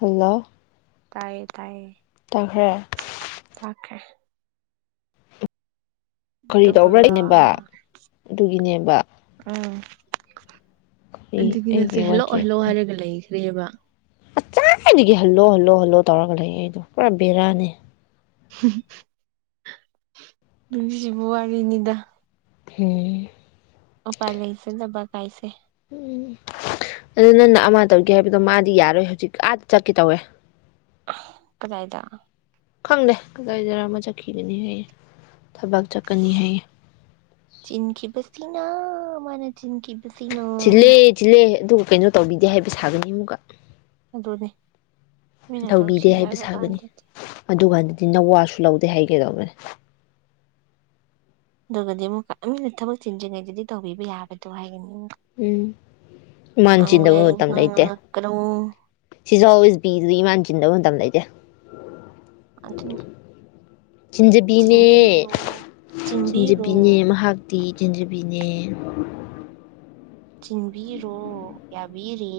hello ꯇꯥꯏꯌꯦ ꯇꯥꯏꯌꯦ ꯇꯥꯈ꯭ꯔꯦ ꯇꯥꯈ꯭ꯔꯦ ꯀꯔꯤ ꯇꯧꯕ꯭ꯔ ꯑꯇꯣꯞꯄꯔꯣ ꯏꯅꯦꯕ ꯑꯗꯨꯒꯤꯅꯦꯕ ꯑꯩ ꯥꯑꯗꯨꯒꯤ ꯅꯠꯇꯦ ꯑꯩꯒꯤ ꯍꯦꯜꯂꯣ ꯍꯦꯜꯂꯣ ꯍꯥꯏꯔꯒ ꯂꯩ ꯀꯦꯕ ꯑꯆꯥꯏꯗꯒꯤ ꯍꯜꯂꯣ ꯍꯜꯂꯣ ꯍꯜꯂꯣ ꯇꯧꯔꯒ ꯂꯩꯌꯦ ꯑꯩꯗꯣ ꯄꯨꯔꯥ ꯕꯦꯔꯥꯅꯦ [inaudible] ꯥꯅꯨꯡꯁꯤꯕ ꯋꯥꯔꯤꯅꯤꯗ ꯍꯦ ꯎꯄꯥꯏ ꯂꯩꯇꯅꯕ ꯀꯥꯏꯁꯦ ꯎꯝ ꯑꯗꯨ ꯅꯪꯅ ꯑꯃ ꯇꯧꯒꯦ ꯍꯥꯏꯕꯗꯣ ꯃꯥꯗꯤ ꯌꯥꯔꯣꯏ ꯍꯧꯖꯤꯛ ꯑꯥ ꯆꯠꯀꯦ ꯇꯧꯋꯦ ꯀꯗꯥꯥꯏꯗ ꯈꯪꯗꯦ ꯀꯗꯥꯏꯗꯔ ꯑꯃ ꯆꯠꯈꯤꯒꯅꯤ ꯍꯥꯏꯌꯦ ꯊꯕꯛ ꯆꯠꯀꯅꯤ ꯍꯥꯏꯌꯦ ꯆꯤꯟꯈꯤꯕꯁꯤꯅ ꯃꯥꯅ ꯆꯤꯟꯈꯤꯕꯁꯤꯅ ꯆꯤꯜꯂꯦ ꯆꯤꯜꯂꯦ ꯑꯗꯨꯒ ꯀꯩꯅꯣ ꯇꯧꯕꯤꯗꯦ ꯍꯥꯏꯕ ꯁꯥꯒꯅꯤ ꯑꯃꯨꯛꯀ ꯑꯗꯨꯅꯦ ꯃꯤꯅ ꯇꯧꯁꯤ ꯇꯧꯕꯤꯗꯦ ꯍꯥꯏꯕ ꯁꯥꯒꯅꯤ ꯀꯥꯟꯗꯗꯤ ꯑꯗꯨꯀꯥꯟꯗ ꯅꯋꯥꯁꯨ ꯂꯧꯗꯦ ꯍꯥꯏꯒꯦꯗꯧꯕꯅꯦ ꯑꯗꯨꯒꯗꯤ ꯑꯃꯨꯛꯅ ꯊꯕꯛ ꯆꯤꯟꯗ꯭ꯔꯤꯉꯩꯗꯗꯤ ꯇꯧꯕꯤꯕ ꯌꯥꯕꯗꯣ ꯍꯥꯏꯒꯅꯤ ꯑꯃꯨꯛꯀ ꯎꯝ ꯏꯃꯥꯟ ꯉꯥꯡꯕ ꯆꯤꯟꯗꯕ ꯌꯥꯏ ꯃꯇꯝ ꯂꯩꯇꯦ ꯉꯥꯡꯉꯛꯀꯅꯣ ꯁꯤꯁꯨꯦꯋꯦꯁ ꯕꯤ ꯏꯃꯥꯟ ꯆꯤꯟꯗꯧ ꯇꯝ ꯂꯩꯩꯗꯦ ꯑꯗꯨꯅꯤ ꯆꯤꯟꯖꯕꯤꯅꯦ ꯆꯤꯟꯕꯤꯔꯣ ꯆꯤꯟꯕꯤꯔꯣ ꯆꯤꯟꯖꯕꯤꯅꯦ ꯃꯍꯥꯛꯇꯤ ꯆꯤꯟꯖꯕꯤꯅꯦ ꯑ ꯆꯤꯟꯕꯤꯔꯣ ꯌꯥꯕꯤꯔꯦ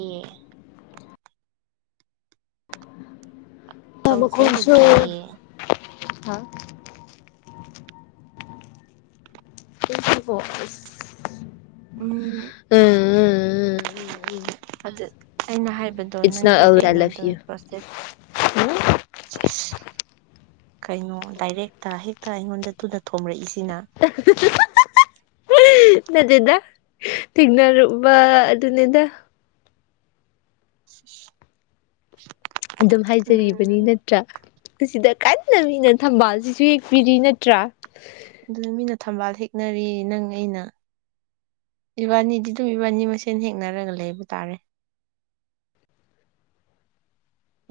[inaudible] ꯃꯈꯣꯟꯁꯨ ꯇꯧꯖꯔꯒꯦ ꯍꯥ ꯏꯀꯣ [inaudible] ꯎꯝ ꯎꯝ ꯎꯝ ꯑꯗꯨ ꯑꯩꯅ ꯍꯥꯏꯕꯗꯣ ꯏꯠꯁ ꯅꯣꯠ ꯅꯪꯒꯤ ꯑꯜꯋꯦꯁ ꯑꯥꯏ ꯂꯚ ꯀꯩꯅꯣꯗꯣ ꯌꯨ ꯄ꯭ꯔꯣꯁꯦꯁ ꯀꯩꯅꯣ ꯗꯥꯏꯔꯦꯛꯇ ꯍꯦꯛꯇ ꯑꯩꯉꯣꯟꯗ ꯇꯨꯅ ꯊꯣꯝꯣꯔꯛꯏꯁꯦ ꯑꯍ ꯍꯍ ꯍꯍ ꯎ ꯅꯗꯦꯗ ꯊꯦꯡꯅꯔꯨꯕ ꯑꯗꯨꯅꯦꯗ [inaudible] ꯑꯗꯨꯝ ꯍꯥꯏꯖꯔꯤꯕꯅꯤ ꯎꯝ ꯅꯠꯇ꯭ꯔꯥ ꯁꯤꯗ ꯀꯟꯅ ꯃꯤꯅ ꯊꯝꯕꯥꯜꯁꯤꯁꯨ ꯌꯦꯛꯄꯤꯔꯤ ꯅꯠꯇ꯭ꯔ ꯑꯗꯨꯅ ꯃꯤꯅ ꯊꯝꯕꯥꯜ ꯍꯦꯛꯅꯔꯤ ꯅꯪ ꯑꯩꯅ ꯏꯕꯅꯤꯗꯤ ꯑꯗꯨꯝ ꯏꯕꯥꯟꯅꯤ ꯃꯁꯦꯟ ꯍꯦꯛꯅꯔꯒ ꯂꯩꯕ ꯇꯥꯔꯦ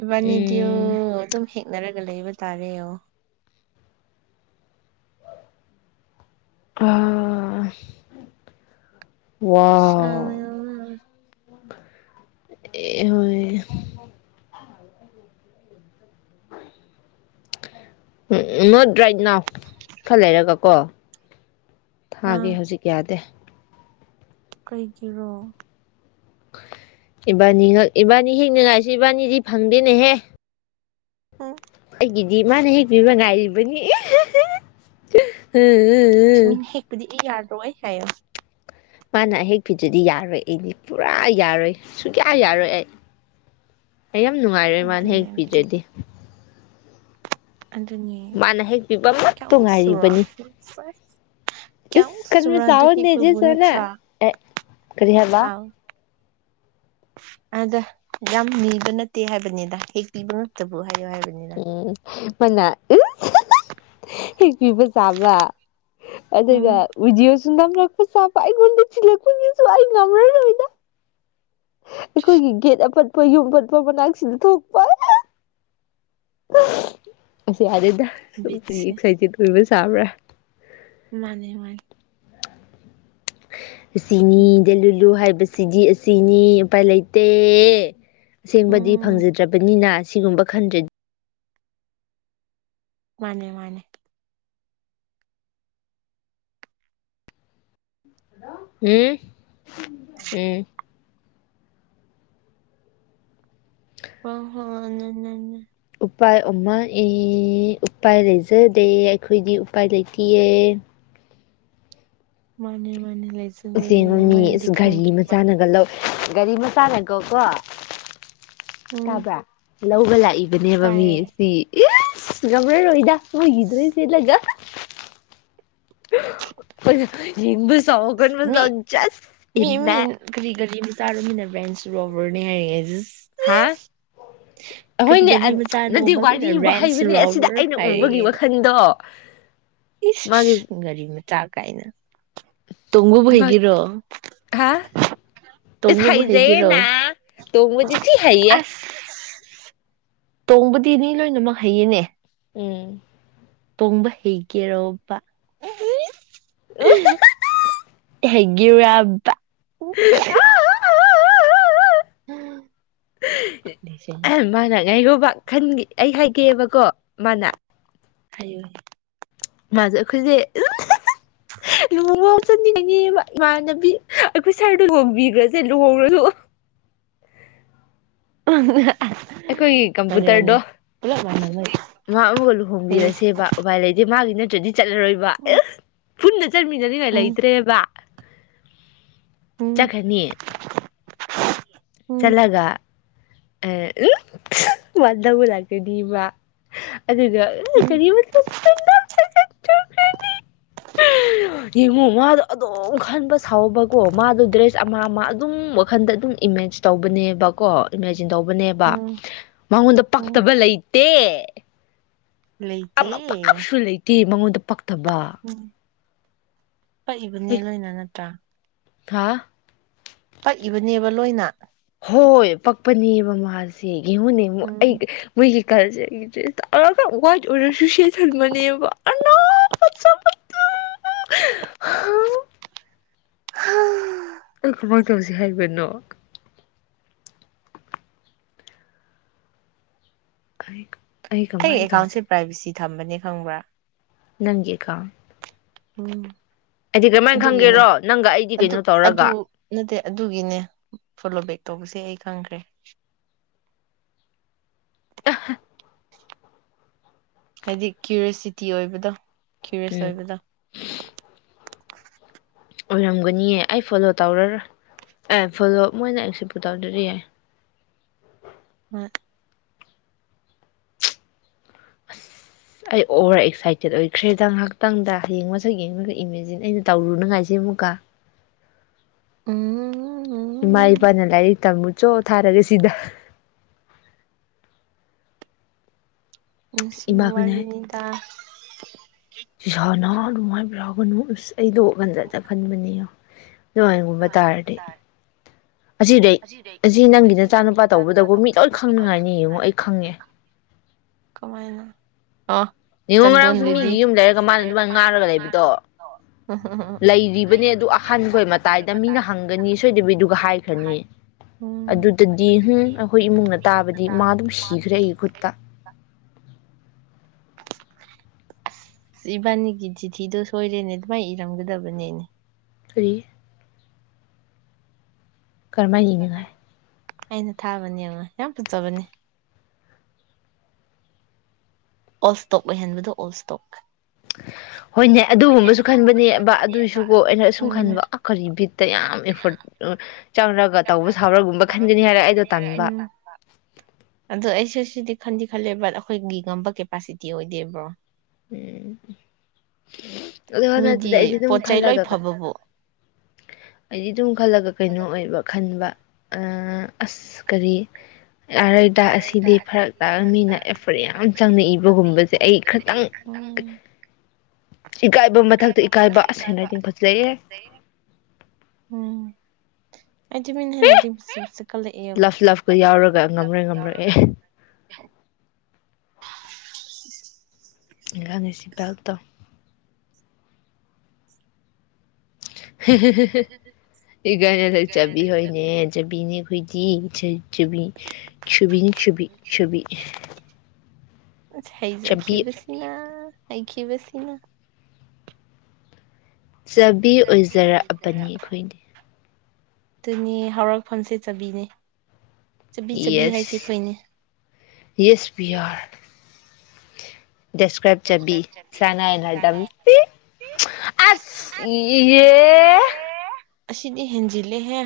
ꯏꯕꯅꯤꯗꯤꯌꯣ ꯎꯝ ꯑꯗꯨꯝ ꯍꯤꯛꯅꯔ ꯂꯩꯕ ꯇꯥꯔꯦ [inaudible] ꯑꯥ ꯋꯥꯎ ꯁꯃꯌꯥꯃꯌꯥꯃꯦ ꯑꯦ ꯍꯣꯏ [unintelligible] ꯔꯥꯏꯠ ꯅꯥꯎ ꯈ ꯂꯩꯔꯒ ꯀꯣ ꯊꯥꯒꯦ ꯍꯧꯖꯤꯛ ꯌꯥꯗꯦ ꯀꯩꯒꯤꯔꯣ ꯏꯕꯥꯅꯤ ꯏꯕꯥꯅꯤ ꯍꯤꯡꯅꯤꯡꯉꯥꯏꯁꯤꯦ ꯏꯕꯥꯅꯤꯗꯤ ꯐꯪꯗꯦꯅꯦꯍꯦ ꯎꯝ ꯒꯤꯗꯤ ꯃꯥꯅ ꯍꯦꯛꯄꯤꯕ ꯉꯥꯏꯔꯤꯕꯅꯤ ꯎꯝ ꯎꯝ ꯎꯝ ꯏ ꯌꯥꯔꯣꯏ ꯍꯥꯏꯌꯣ ꯃꯥꯅ ꯑꯍꯦꯛ ꯐꯤꯗꯨꯗꯤ ꯌꯥꯔꯣꯏꯅꯤ ꯄꯨꯔꯥ ꯌꯥꯔꯣꯏ ꯁꯨꯡꯌꯥ ꯌꯥꯔꯣꯏ ꯑꯩ ꯑꯩ ꯌꯥꯝ ꯅꯨꯡꯉꯥꯏꯔꯣꯏ ꯃꯅ ꯑꯗꯨꯅꯦ ꯍꯦꯛ ꯑꯗꯨꯅꯦ ꯄꯤꯗ꯭ꯔꯗꯤ ꯑꯗꯨꯅꯦ ꯃꯥꯅ ꯍꯦꯛꯄꯤꯕ ꯑꯃ ꯀꯌꯥꯃꯨꯛ ꯆꯨꯔꯥ ꯇꯅꯨꯡꯉꯥꯏꯔꯤꯕꯅꯤ ꯏꯁ ꯀꯌꯥꯃꯨꯛ ꯀꯩꯅꯣ ꯆꯨꯔꯥ ꯑꯗꯨ ꯍꯦꯛꯄꯕꯨ ꯆꯥꯋꯅꯦꯅ ꯅꯠꯇ꯭ꯔꯥ ꯀꯔꯤ ꯍꯥꯏꯕ ꯑꯥꯎ ꯑꯗ ꯌꯥꯝ ꯅꯤꯕ ꯅꯠꯇꯦ ꯍꯥꯏꯕꯅꯤꯗ ꯍꯦꯛ ꯄꯤꯕ ꯉꯝꯇꯕ ꯑꯣꯏ ꯎꯝ ꯃꯅ ꯍꯦꯛ ꯄꯤꯕ ꯆꯕ ꯑꯗꯨꯒ ꯎꯝ [unintelligible] ꯅꯝꯂꯛꯄ ꯆꯥꯄ ꯑꯩꯉꯣꯟꯗꯤꯜꯂꯛꯄꯁꯨ ꯑꯩ ꯉꯝꯔꯔꯣꯏꯗ ꯑꯩꯈꯣꯏꯒꯤ ꯒꯦꯠ ꯑꯄꯠꯄ ꯌꯨꯝ ꯑꯄꯠꯄ ꯃꯅꯥꯛꯁꯤꯗ ꯊꯣꯛꯄ ꯑꯁꯤꯁ ꯑꯗ ꯕꯤꯠꯁꯦ ꯑꯦꯛꯁꯥꯏꯇꯦꯠ ꯑꯣꯏꯕꯁ ꯇꯕ꯭ꯔꯥ ꯃꯥꯅꯦ ꯃꯥꯅꯦ ꯁꯤꯅꯤꯗ ꯂꯨꯂꯨ ꯍꯥꯏꯕ ꯁꯤꯗꯤ ꯑꯁꯤꯅꯤ ꯎꯄꯥꯏ ꯂꯩꯇꯦ ꯑꯁꯦꯡꯕꯗꯤ ꯎꯝ ꯐꯪꯖꯗ꯭ꯔꯕꯅꯤꯅ ꯁꯤꯒꯨꯝꯕ ꯈꯟꯗ꯭ꯔꯦ ꯃꯥꯅꯦ ꯃꯥꯅꯦ ꯎꯝ ꯎꯝ [unintelligible] ꯎꯄꯥꯏ ꯑꯃ ꯑꯦ ꯎꯄꯥꯏ ꯂꯩꯖꯗꯦ ꯑꯩꯈꯣꯏꯗꯤ ꯎꯄꯥꯏ ꯂꯩꯇꯤꯌꯦ ꯃꯥꯅꯦ ꯃꯅ ꯂꯩꯖꯗꯦ ꯑꯁꯦꯡꯕ ꯃꯤ ꯃꯣꯏꯅꯗꯤ ꯑꯁ ꯒꯥꯔꯤ ꯈꯪꯗ꯭ꯕ ꯃꯆꯥꯅꯒ ꯂꯧ ꯒꯥꯔꯤ ꯃꯆꯥꯅꯦꯀꯣꯀꯣ ꯎꯝ ꯇꯕ꯭ꯔꯥ ꯂꯧꯕ ꯂꯥꯏ ꯑꯩꯕꯅꯦꯕ ꯇꯥꯏꯌꯦ ꯃꯤꯁꯤ ꯑꯦ [unintelligible] ꯅꯣꯏꯒꯤ ꯗ꯭ꯔꯦꯁ ꯁꯦꯠꯂꯒ ꯑꯩꯅ ꯐꯣꯟ ꯌꯦꯡꯕꯁꯦ ꯃꯤ [unintelligible] ꯆꯥꯔꯨꯃꯤꯟꯅꯕ꯭ꯔꯦꯟꯁ ꯔꯨꯣꯕꯔꯅꯦ ꯍꯥꯏꯔꯛꯑꯦ ꯑꯩꯗꯨ ꯍꯥꯏ ꯀꯔꯤ ꯑꯩꯈꯣꯏꯅꯦ ꯒꯥꯔꯤ ꯑꯗ ꯃꯆꯥ ꯅꯠꯇꯦ ꯔꯣꯕ ꯃꯤꯅ ꯋꯥꯔꯤ ꯋꯥ ꯔꯦꯟꯁ ꯍꯩꯕꯅꯦ ꯑꯁꯤꯗ ꯔꯣꯕꯔ ꯑꯩꯅ ꯎꯕꯒꯤ ꯋꯥꯈꯟꯗꯣ [unintelligible] ꯏ ꯃꯥꯒꯤ ꯒꯥꯔꯤ ꯃ ꯇ ꯀꯥꯏꯅ ꯇꯣꯡꯕꯕꯨ ꯍꯩꯒꯦꯔꯣ ꯍꯥ ꯇꯣꯡꯕꯕꯨ ꯍꯩꯖꯩ ꯍꯩꯒꯦꯔꯣ ꯅꯥ ꯇꯣꯡꯕꯗꯤ ꯊꯤ ꯍꯩꯌꯦ [unintelligible] ꯇꯣꯡꯕꯗꯤꯅꯤ ꯂꯣꯏꯅꯃꯛ ꯍꯩꯌꯦꯅꯦ ꯎꯝ ꯇꯣꯡꯕ ꯍꯦꯒꯦꯔꯣꯕ [unintelligible] ꯖꯩꯒꯦꯔꯕ ꯑꯥ ꯃꯥꯅ ꯉꯥꯏꯒꯣꯕ ꯈꯟꯒꯦ ꯑꯩ ꯍꯥꯏꯒꯦꯕꯀꯣ ꯃꯥꯅ ꯍꯩꯌꯣꯏ ꯃꯥꯁꯦ ꯑꯩꯈꯣꯏꯁꯦ ꯂꯨꯍꯣꯡꯕ ꯉꯥꯎ ꯆꯟꯅꯤꯡꯉꯤꯅꯦ ꯏꯃꯥꯟꯅꯕꯤ ꯑꯩꯈꯣꯏ ꯁꯥꯔꯗ ꯌꯣꯡꯕꯤꯈ꯭ꯔꯁꯦ ꯂꯨꯍꯣꯡꯔꯁꯨ [unintelligible] ꯑꯩꯈꯣꯏꯒꯤ ꯃꯥꯅꯦ ꯃꯥꯅꯦ ꯀꯝꯄꯨꯇꯔꯗꯣ ꯄꯨꯂꯞ ꯃꯥꯟꯅꯕꯩ ꯃꯥ ꯑꯃꯒ ꯍꯩꯌꯦ ꯂꯨꯍꯣꯡꯕꯤꯔꯁꯦꯕ ꯎꯄꯥꯏ ꯂꯩꯇꯦ ꯃꯥꯒꯤꯅ ꯆꯠꯂꯔꯣꯏꯕ ꯑꯦ ꯎꯝ ꯆꯟꯃꯤꯟꯅꯅꯤꯡꯉꯥꯏ ꯎꯝ ꯂꯩꯇ꯭ꯔꯦꯕ ꯎꯝ ꯆꯠꯈꯅꯤ ꯆꯠꯂꯒ [unintelligible] ꯎꯝ [unintelligible] ꯌꯦꯡꯉꯨ ꯃꯥꯗꯣ ꯑꯗꯨꯝ ꯈꯟꯕ ꯁꯥꯎꯕꯀꯣ ꯃꯥꯗꯣ ꯗ꯭ꯔꯦꯁ ꯑꯃ ꯑꯃ ꯑꯗꯨꯝ ꯋꯥꯈꯟꯗ ꯑꯗꯨꯝ ꯏꯃꯦꯖ ꯇꯧꯕꯅꯦꯕꯀꯣ ꯆꯤꯟ ꯇꯧꯕꯅꯦꯕ ꯎꯝ ꯃꯉꯣꯟꯗ ꯎꯝ ꯄꯛꯇꯕ ꯂꯩꯇꯦ ꯂꯩꯇꯦ ꯑꯃ ꯀꯁꯨ ꯂꯩꯇꯦ ꯃꯉꯣꯟꯗ [unintelligible] ꯇꯕ ꯎꯝ ꯄꯛꯏꯕꯅꯦ ꯂꯣꯏꯅ ꯅꯠꯇ꯭ꯔꯥ ꯍꯥ ꯄꯛꯏꯕꯅꯦꯕ ꯂꯣꯏꯅ ꯍꯣꯏ ꯄꯛꯄꯅꯦꯕ ꯃꯥꯁꯦ [unintelligible] ꯎꯝ [unintelligible] ꯋꯥ ꯑꯣꯔꯁꯨꯁꯦ ꯊ ꯃꯅꯤꯕ [unintelligible] [unintelligible] ꯑꯩ ꯀꯃꯥꯏꯅ ꯇꯧꯁꯤ ꯍꯥꯏꯕꯅꯣ ꯀꯔꯤ ꯑꯩ ꯑꯦꯀꯥꯎꯟꯁꯤ ꯄꯥꯏꯚꯦꯁꯤ ꯊꯝꯕꯅꯤ ꯈꯪꯕ꯭ꯔꯥ ꯅꯪꯒꯤꯑꯀꯥ ꯎꯝ ꯑꯗꯨꯒꯤꯅꯦ ꯈꯪꯒꯦꯔꯣ ꯅꯪꯒ ꯑꯩꯗꯤ ꯑꯗꯨ ꯀꯩꯅꯣ ꯑꯗꯨ ꯇꯧꯔꯒ ꯅꯠꯇꯦ ꯑꯗꯨꯒꯤꯅꯦ ꯐꯣꯂꯣꯕꯦꯛ ꯇꯧꯕꯁꯦ ꯑꯩ ꯊꯪꯈ꯭ꯔꯦ ꯑꯥ ꯍꯥ ꯍꯥꯏꯗꯤ ꯀ꯭ꯌꯔꯤꯣꯁꯤꯇꯤ ꯑꯣꯏꯕꯗꯣ ꯀ꯭ꯌꯔꯤꯁ ꯎꯝ ꯑꯣꯏꯕꯗ ꯑꯣꯏꯔꯝꯒꯅꯤꯌꯦ ꯑꯩ ꯐꯣꯂꯣ ꯇꯧꯔꯔ ꯑꯦ ꯐꯣꯂꯣ ꯃꯣꯏꯅ ꯑꯦꯛꯁꯦꯄꯨ ꯇꯧꯗꯔꯤ ꯌꯥꯏ ꯍꯣꯏ ꯑꯩ ꯑꯣꯚꯔ ꯑꯦꯛꯁꯥꯏꯇꯦꯠ ꯑꯣꯏꯈ꯭ꯔꯦꯗ ꯉꯥꯏꯍꯥꯛꯇꯪꯗ ꯍꯌꯦꯡ ꯃꯁꯛ ꯌꯦꯡꯉꯒ ꯏꯃꯦꯖꯤꯟ ꯑꯩꯅ ꯇꯧꯔꯨꯅꯉꯥꯏꯁꯤꯦ ꯑꯃꯨꯛꯀ ꯎꯝ ꯏꯃꯥ ꯏꯄꯥꯅ ꯂꯥꯏꯔꯤꯛ ꯇꯝꯃꯨ ꯆꯣ ꯊꯥꯔꯒ ꯁꯤꯗ ꯅꯨꯡꯁꯤꯕꯋꯥꯔꯤꯅꯤꯗ [inaudible] ꯁꯅ ꯑꯗꯨꯃꯥꯏ ꯕꯔꯒꯅꯨ ꯑꯁ ꯑꯩꯗꯣ ꯎꯍꯟꯗꯗ ꯈꯟꯕꯅꯦ ꯅꯨꯡꯉꯥꯏꯒꯨꯝꯕ ꯇꯥꯔꯗꯤ ꯑꯁꯤꯗꯩ ꯑꯁꯤ ꯅꯪꯒꯤ ꯅꯆꯥꯅꯨꯄꯥ ꯇꯧꯕꯗꯕꯨ ꯃꯤ ꯂꯣꯏ ꯈꯪꯅꯤꯡꯉꯥꯏꯅꯤ ꯌꯦꯡꯉꯣ ꯑꯩ ꯈꯪꯉꯦ ꯀꯃꯥꯏꯅ ꯑꯣ ꯅꯤꯉꯣ ꯆꯟꯗꯣꯟ ꯉꯔꯥꯡꯁꯨ ꯕꯦꯕꯤ ꯃꯤꯒꯤ ꯌꯨꯝ ꯂꯩꯔꯒ ꯃꯥꯅ ꯑꯗꯨꯃꯥꯏꯅ ꯉꯥꯡꯔꯒ ꯂꯩꯕꯗꯣ ꯂꯩꯔꯤꯕꯅꯦ ꯑꯗꯨ ꯑꯍꯟꯈꯣꯏ ꯃꯇꯥꯏꯗ ꯃꯤꯅ ꯍꯪꯒꯅꯤ ꯁꯣꯏꯗꯕꯤꯗꯨꯒ ꯍꯥꯏꯈ꯭ꯔꯅꯤ ꯎꯝ ꯑꯗꯨꯗꯗꯤ ꯎꯝ ꯑꯩꯈꯣꯏ ꯏꯃꯨꯡꯅ ꯇꯥꯕꯗꯤ ꯃꯥ ꯑꯗꯨꯝ ꯁꯤꯈ꯭ꯔꯦ ꯑꯩꯒꯤ ꯈꯨꯠꯇ ꯑꯁ ꯏꯕꯥꯅꯤꯒꯤ ꯆꯤꯊꯤꯗꯣ ꯁꯣꯏꯔꯦꯅꯦ ꯑꯗꯨꯃꯥꯏꯅ ꯏꯔꯝꯒꯗꯕꯅꯦꯅꯦ ꯊ꯭ꯔꯤ ꯀꯔꯃ ꯍꯥꯢ ꯂꯦꯡꯒꯤꯅꯣꯍꯥꯢ ꯑꯩꯅ ꯊꯥꯕꯅꯦꯡꯉꯣ ꯌꯥꯝ ꯐꯖꯕꯅꯦ ꯑꯣꯜꯁꯇꯣꯛ ꯑꯣꯏꯍꯟꯕꯗꯣ ꯑꯣꯜꯁꯇꯣꯛ ꯍꯣꯏꯅꯦ ꯑꯗꯨꯒꯨꯝꯕꯁꯨ ꯈꯟꯕꯅꯦ ꯕ ꯑꯗꯨꯏꯁꯨꯀꯣ ꯑꯩꯅ ꯑꯁꯨꯝ ꯎꯝ ꯈꯟꯕ ꯀꯔꯤ ꯕꯤꯠꯇ ꯌꯥꯝ ꯑꯦꯐꯣꯔꯠ ꯆꯪꯔꯒ ꯇꯧꯕ ꯁꯥꯎꯔꯒꯨꯝꯕ ꯈꯟꯒꯅꯤ ꯍꯥꯏꯔ ꯑꯩꯗꯣ ꯇꯥꯟꯕ ꯑꯗꯣ ꯑꯩꯁꯨ ꯁꯤꯗꯤ ꯈꯟꯗꯤ ꯈꯜꯂꯦ ꯕꯠ ꯑꯩꯈꯣꯏꯒꯤ ꯉꯝꯕ ꯀꯦꯄꯥꯁꯤꯇꯤ ꯑꯣꯏꯗꯦꯕ꯭ꯔꯣ ꯎꯝ ꯑꯗꯨ ꯍꯥ ꯅꯠꯇꯗꯤ ꯑꯩꯗꯤ ꯃꯤꯗꯤ ꯑꯗꯨꯝ ꯄꯣꯠ ꯆꯩ ꯂꯣꯏ ꯈꯜꯂꯒ ꯐꯕꯕꯨ ꯑꯩꯗꯤ ꯗꯨꯝ ꯆꯥꯎꯈꯠꯂꯒ ꯀꯩꯅꯣ ꯑꯣꯏꯕ ꯈꯟꯕ ꯑꯁ ꯀꯔꯤ ꯎꯝ [unintelligible] ꯎꯝ ꯑꯩꯗꯤ ꯃꯤꯅ ꯍꯦꯟꯂꯔꯥꯏꯇꯤꯡ ꯐꯖꯕꯖꯦ ꯀꯜꯂꯛꯑꯦꯕ ꯉꯝꯕ꯭ꯔ ꯑꯦ [inaudible] [unintelligible] [inaudible] ꯏꯀꯥꯏꯅ ꯂꯩꯖꯕꯤ ꯍꯣꯏꯅꯦ ꯖꯕꯤꯅꯦꯈꯣꯏꯗꯤ [unintelligible] ꯆꯨꯕꯤ ꯆꯨꯕꯤꯅꯤ ꯆꯨꯕꯤ ꯆꯨꯕꯤ ꯆꯕꯤ ꯍꯩꯖꯈꯤꯕꯕꯁꯤꯅ ꯂꯩꯈꯤꯕꯁꯤꯅ ꯆꯕꯤ ꯑꯣꯏꯖꯔꯛꯑꯕꯅꯤ ꯑꯩꯈꯣꯏꯗꯤ ꯑꯗꯨꯅꯤ ꯍꯧꯔꯛꯐꯝꯁꯦꯠ ꯆꯕꯤꯅꯦ ꯆꯕꯤ ꯆꯕꯤ ꯍꯥꯏꯁꯤ ꯌꯦꯁ ꯑꯩꯈꯣꯏꯅꯦ ꯌꯦꯁꯄꯤꯌꯥꯔ ꯗꯦꯁꯀ꯭ꯔꯥꯏꯕ ꯆꯕꯤ ꯁꯅꯅꯗ ꯑꯁ ꯑꯁꯤꯗꯤ ꯍꯦꯟꯖꯤꯜꯂꯦꯍꯦ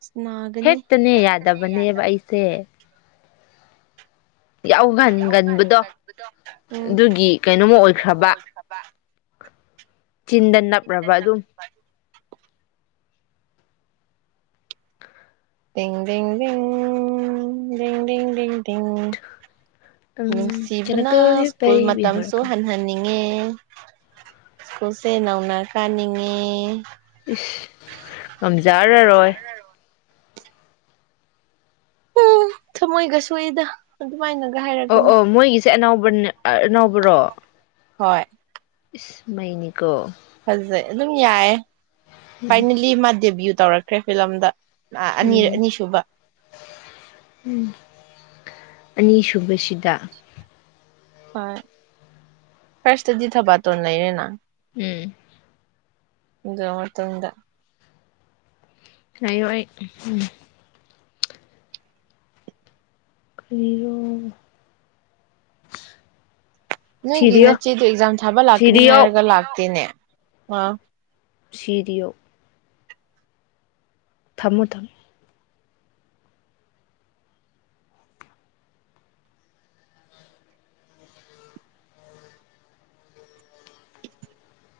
ꯑꯁ ꯅꯥꯒꯅꯤ ꯍꯦꯛꯇꯅꯦ ꯌꯥꯗꯕꯅꯦꯕ ꯑꯩꯁꯦ ꯌꯥꯎ ꯌꯥꯎꯒꯟꯒꯟꯕꯗꯣ ꯀꯥꯟꯒꯟꯕꯗꯣ ꯑꯗꯨꯒꯤ ꯀꯩꯅꯣꯝꯃ ꯑꯗꯨꯒꯤ ꯀꯩꯅꯣꯃ ꯑꯣꯏꯈ꯭ꯔꯕ ꯑꯣꯏꯈ꯭ꯔꯕ ꯆꯤꯟꯗ ꯅꯞꯔꯕ ꯑꯗꯨꯝ [inaudible] ꯎꯝ ꯅꯨꯡꯁꯤꯕꯅ ꯆꯅꯀꯜꯒꯤ ꯁ꯭ꯀꯨꯜ ꯄꯩꯕꯤ ꯍꯧꯔ ꯃꯇꯝꯁꯨ ꯀꯩꯅꯣ ꯍꯟꯍꯟꯅꯤꯡ ꯉꯦ ꯁ꯭ꯀꯨꯜꯁꯦ ꯅꯧꯅ ꯀꯥꯅꯤꯡꯉꯦ ꯏꯁ ꯉꯝꯖꯔꯔꯣꯏ ꯎꯝ ꯊꯃꯣꯏꯒꯁꯣꯛꯏꯗ ꯑꯣ ꯑꯣ ꯃꯣꯏꯒꯤꯁꯦ ꯑꯅꯥꯎ ꯅꯕ꯭ꯔꯣ [unintelligible] ꯍꯣꯏ ꯏꯁ ꯃꯩꯅꯤꯀꯣ ꯐꯖꯩ ꯑꯗꯨꯝ ꯌꯥꯏ ꯎꯝ ꯐꯥꯏꯅꯂꯤ ꯃꯥ ꯗꯦꯕꯤꯎꯠ ꯇꯧꯔꯛꯈ꯭ꯔꯦ ꯐꯤꯂꯝꯗ ꯑꯅꯤꯔ ꯎꯝ ꯑꯅꯤꯁꯨꯕ ꯑꯅꯤꯁꯨꯨꯕꯁꯤꯗ ꯍꯣꯏ ꯐꯔꯁꯇꯗꯤ ꯊꯕꯥꯇꯣꯟ ꯂꯩꯔꯦꯅ ꯎꯝ [unintelligible] ꯉꯥꯏꯌꯣ ꯑꯩ ꯍꯨꯝ ꯀꯔꯤꯔꯣ ꯅꯣꯏꯒꯤ ꯁꯤꯔꯤꯌꯣ ꯅꯆꯦꯗꯣ ꯑꯦꯛꯖꯥꯝ ꯊꯥꯕ ꯂꯥꯛꯀꯅꯤ ꯁꯤꯔꯤꯌꯣ ꯍꯥꯏꯔꯒ ꯂꯥꯛꯇꯦꯅꯦ ꯑꯥ ꯁꯤꯔꯤꯌꯣ ꯊꯝꯃꯣ ꯊꯝꯃꯣ [inaudible]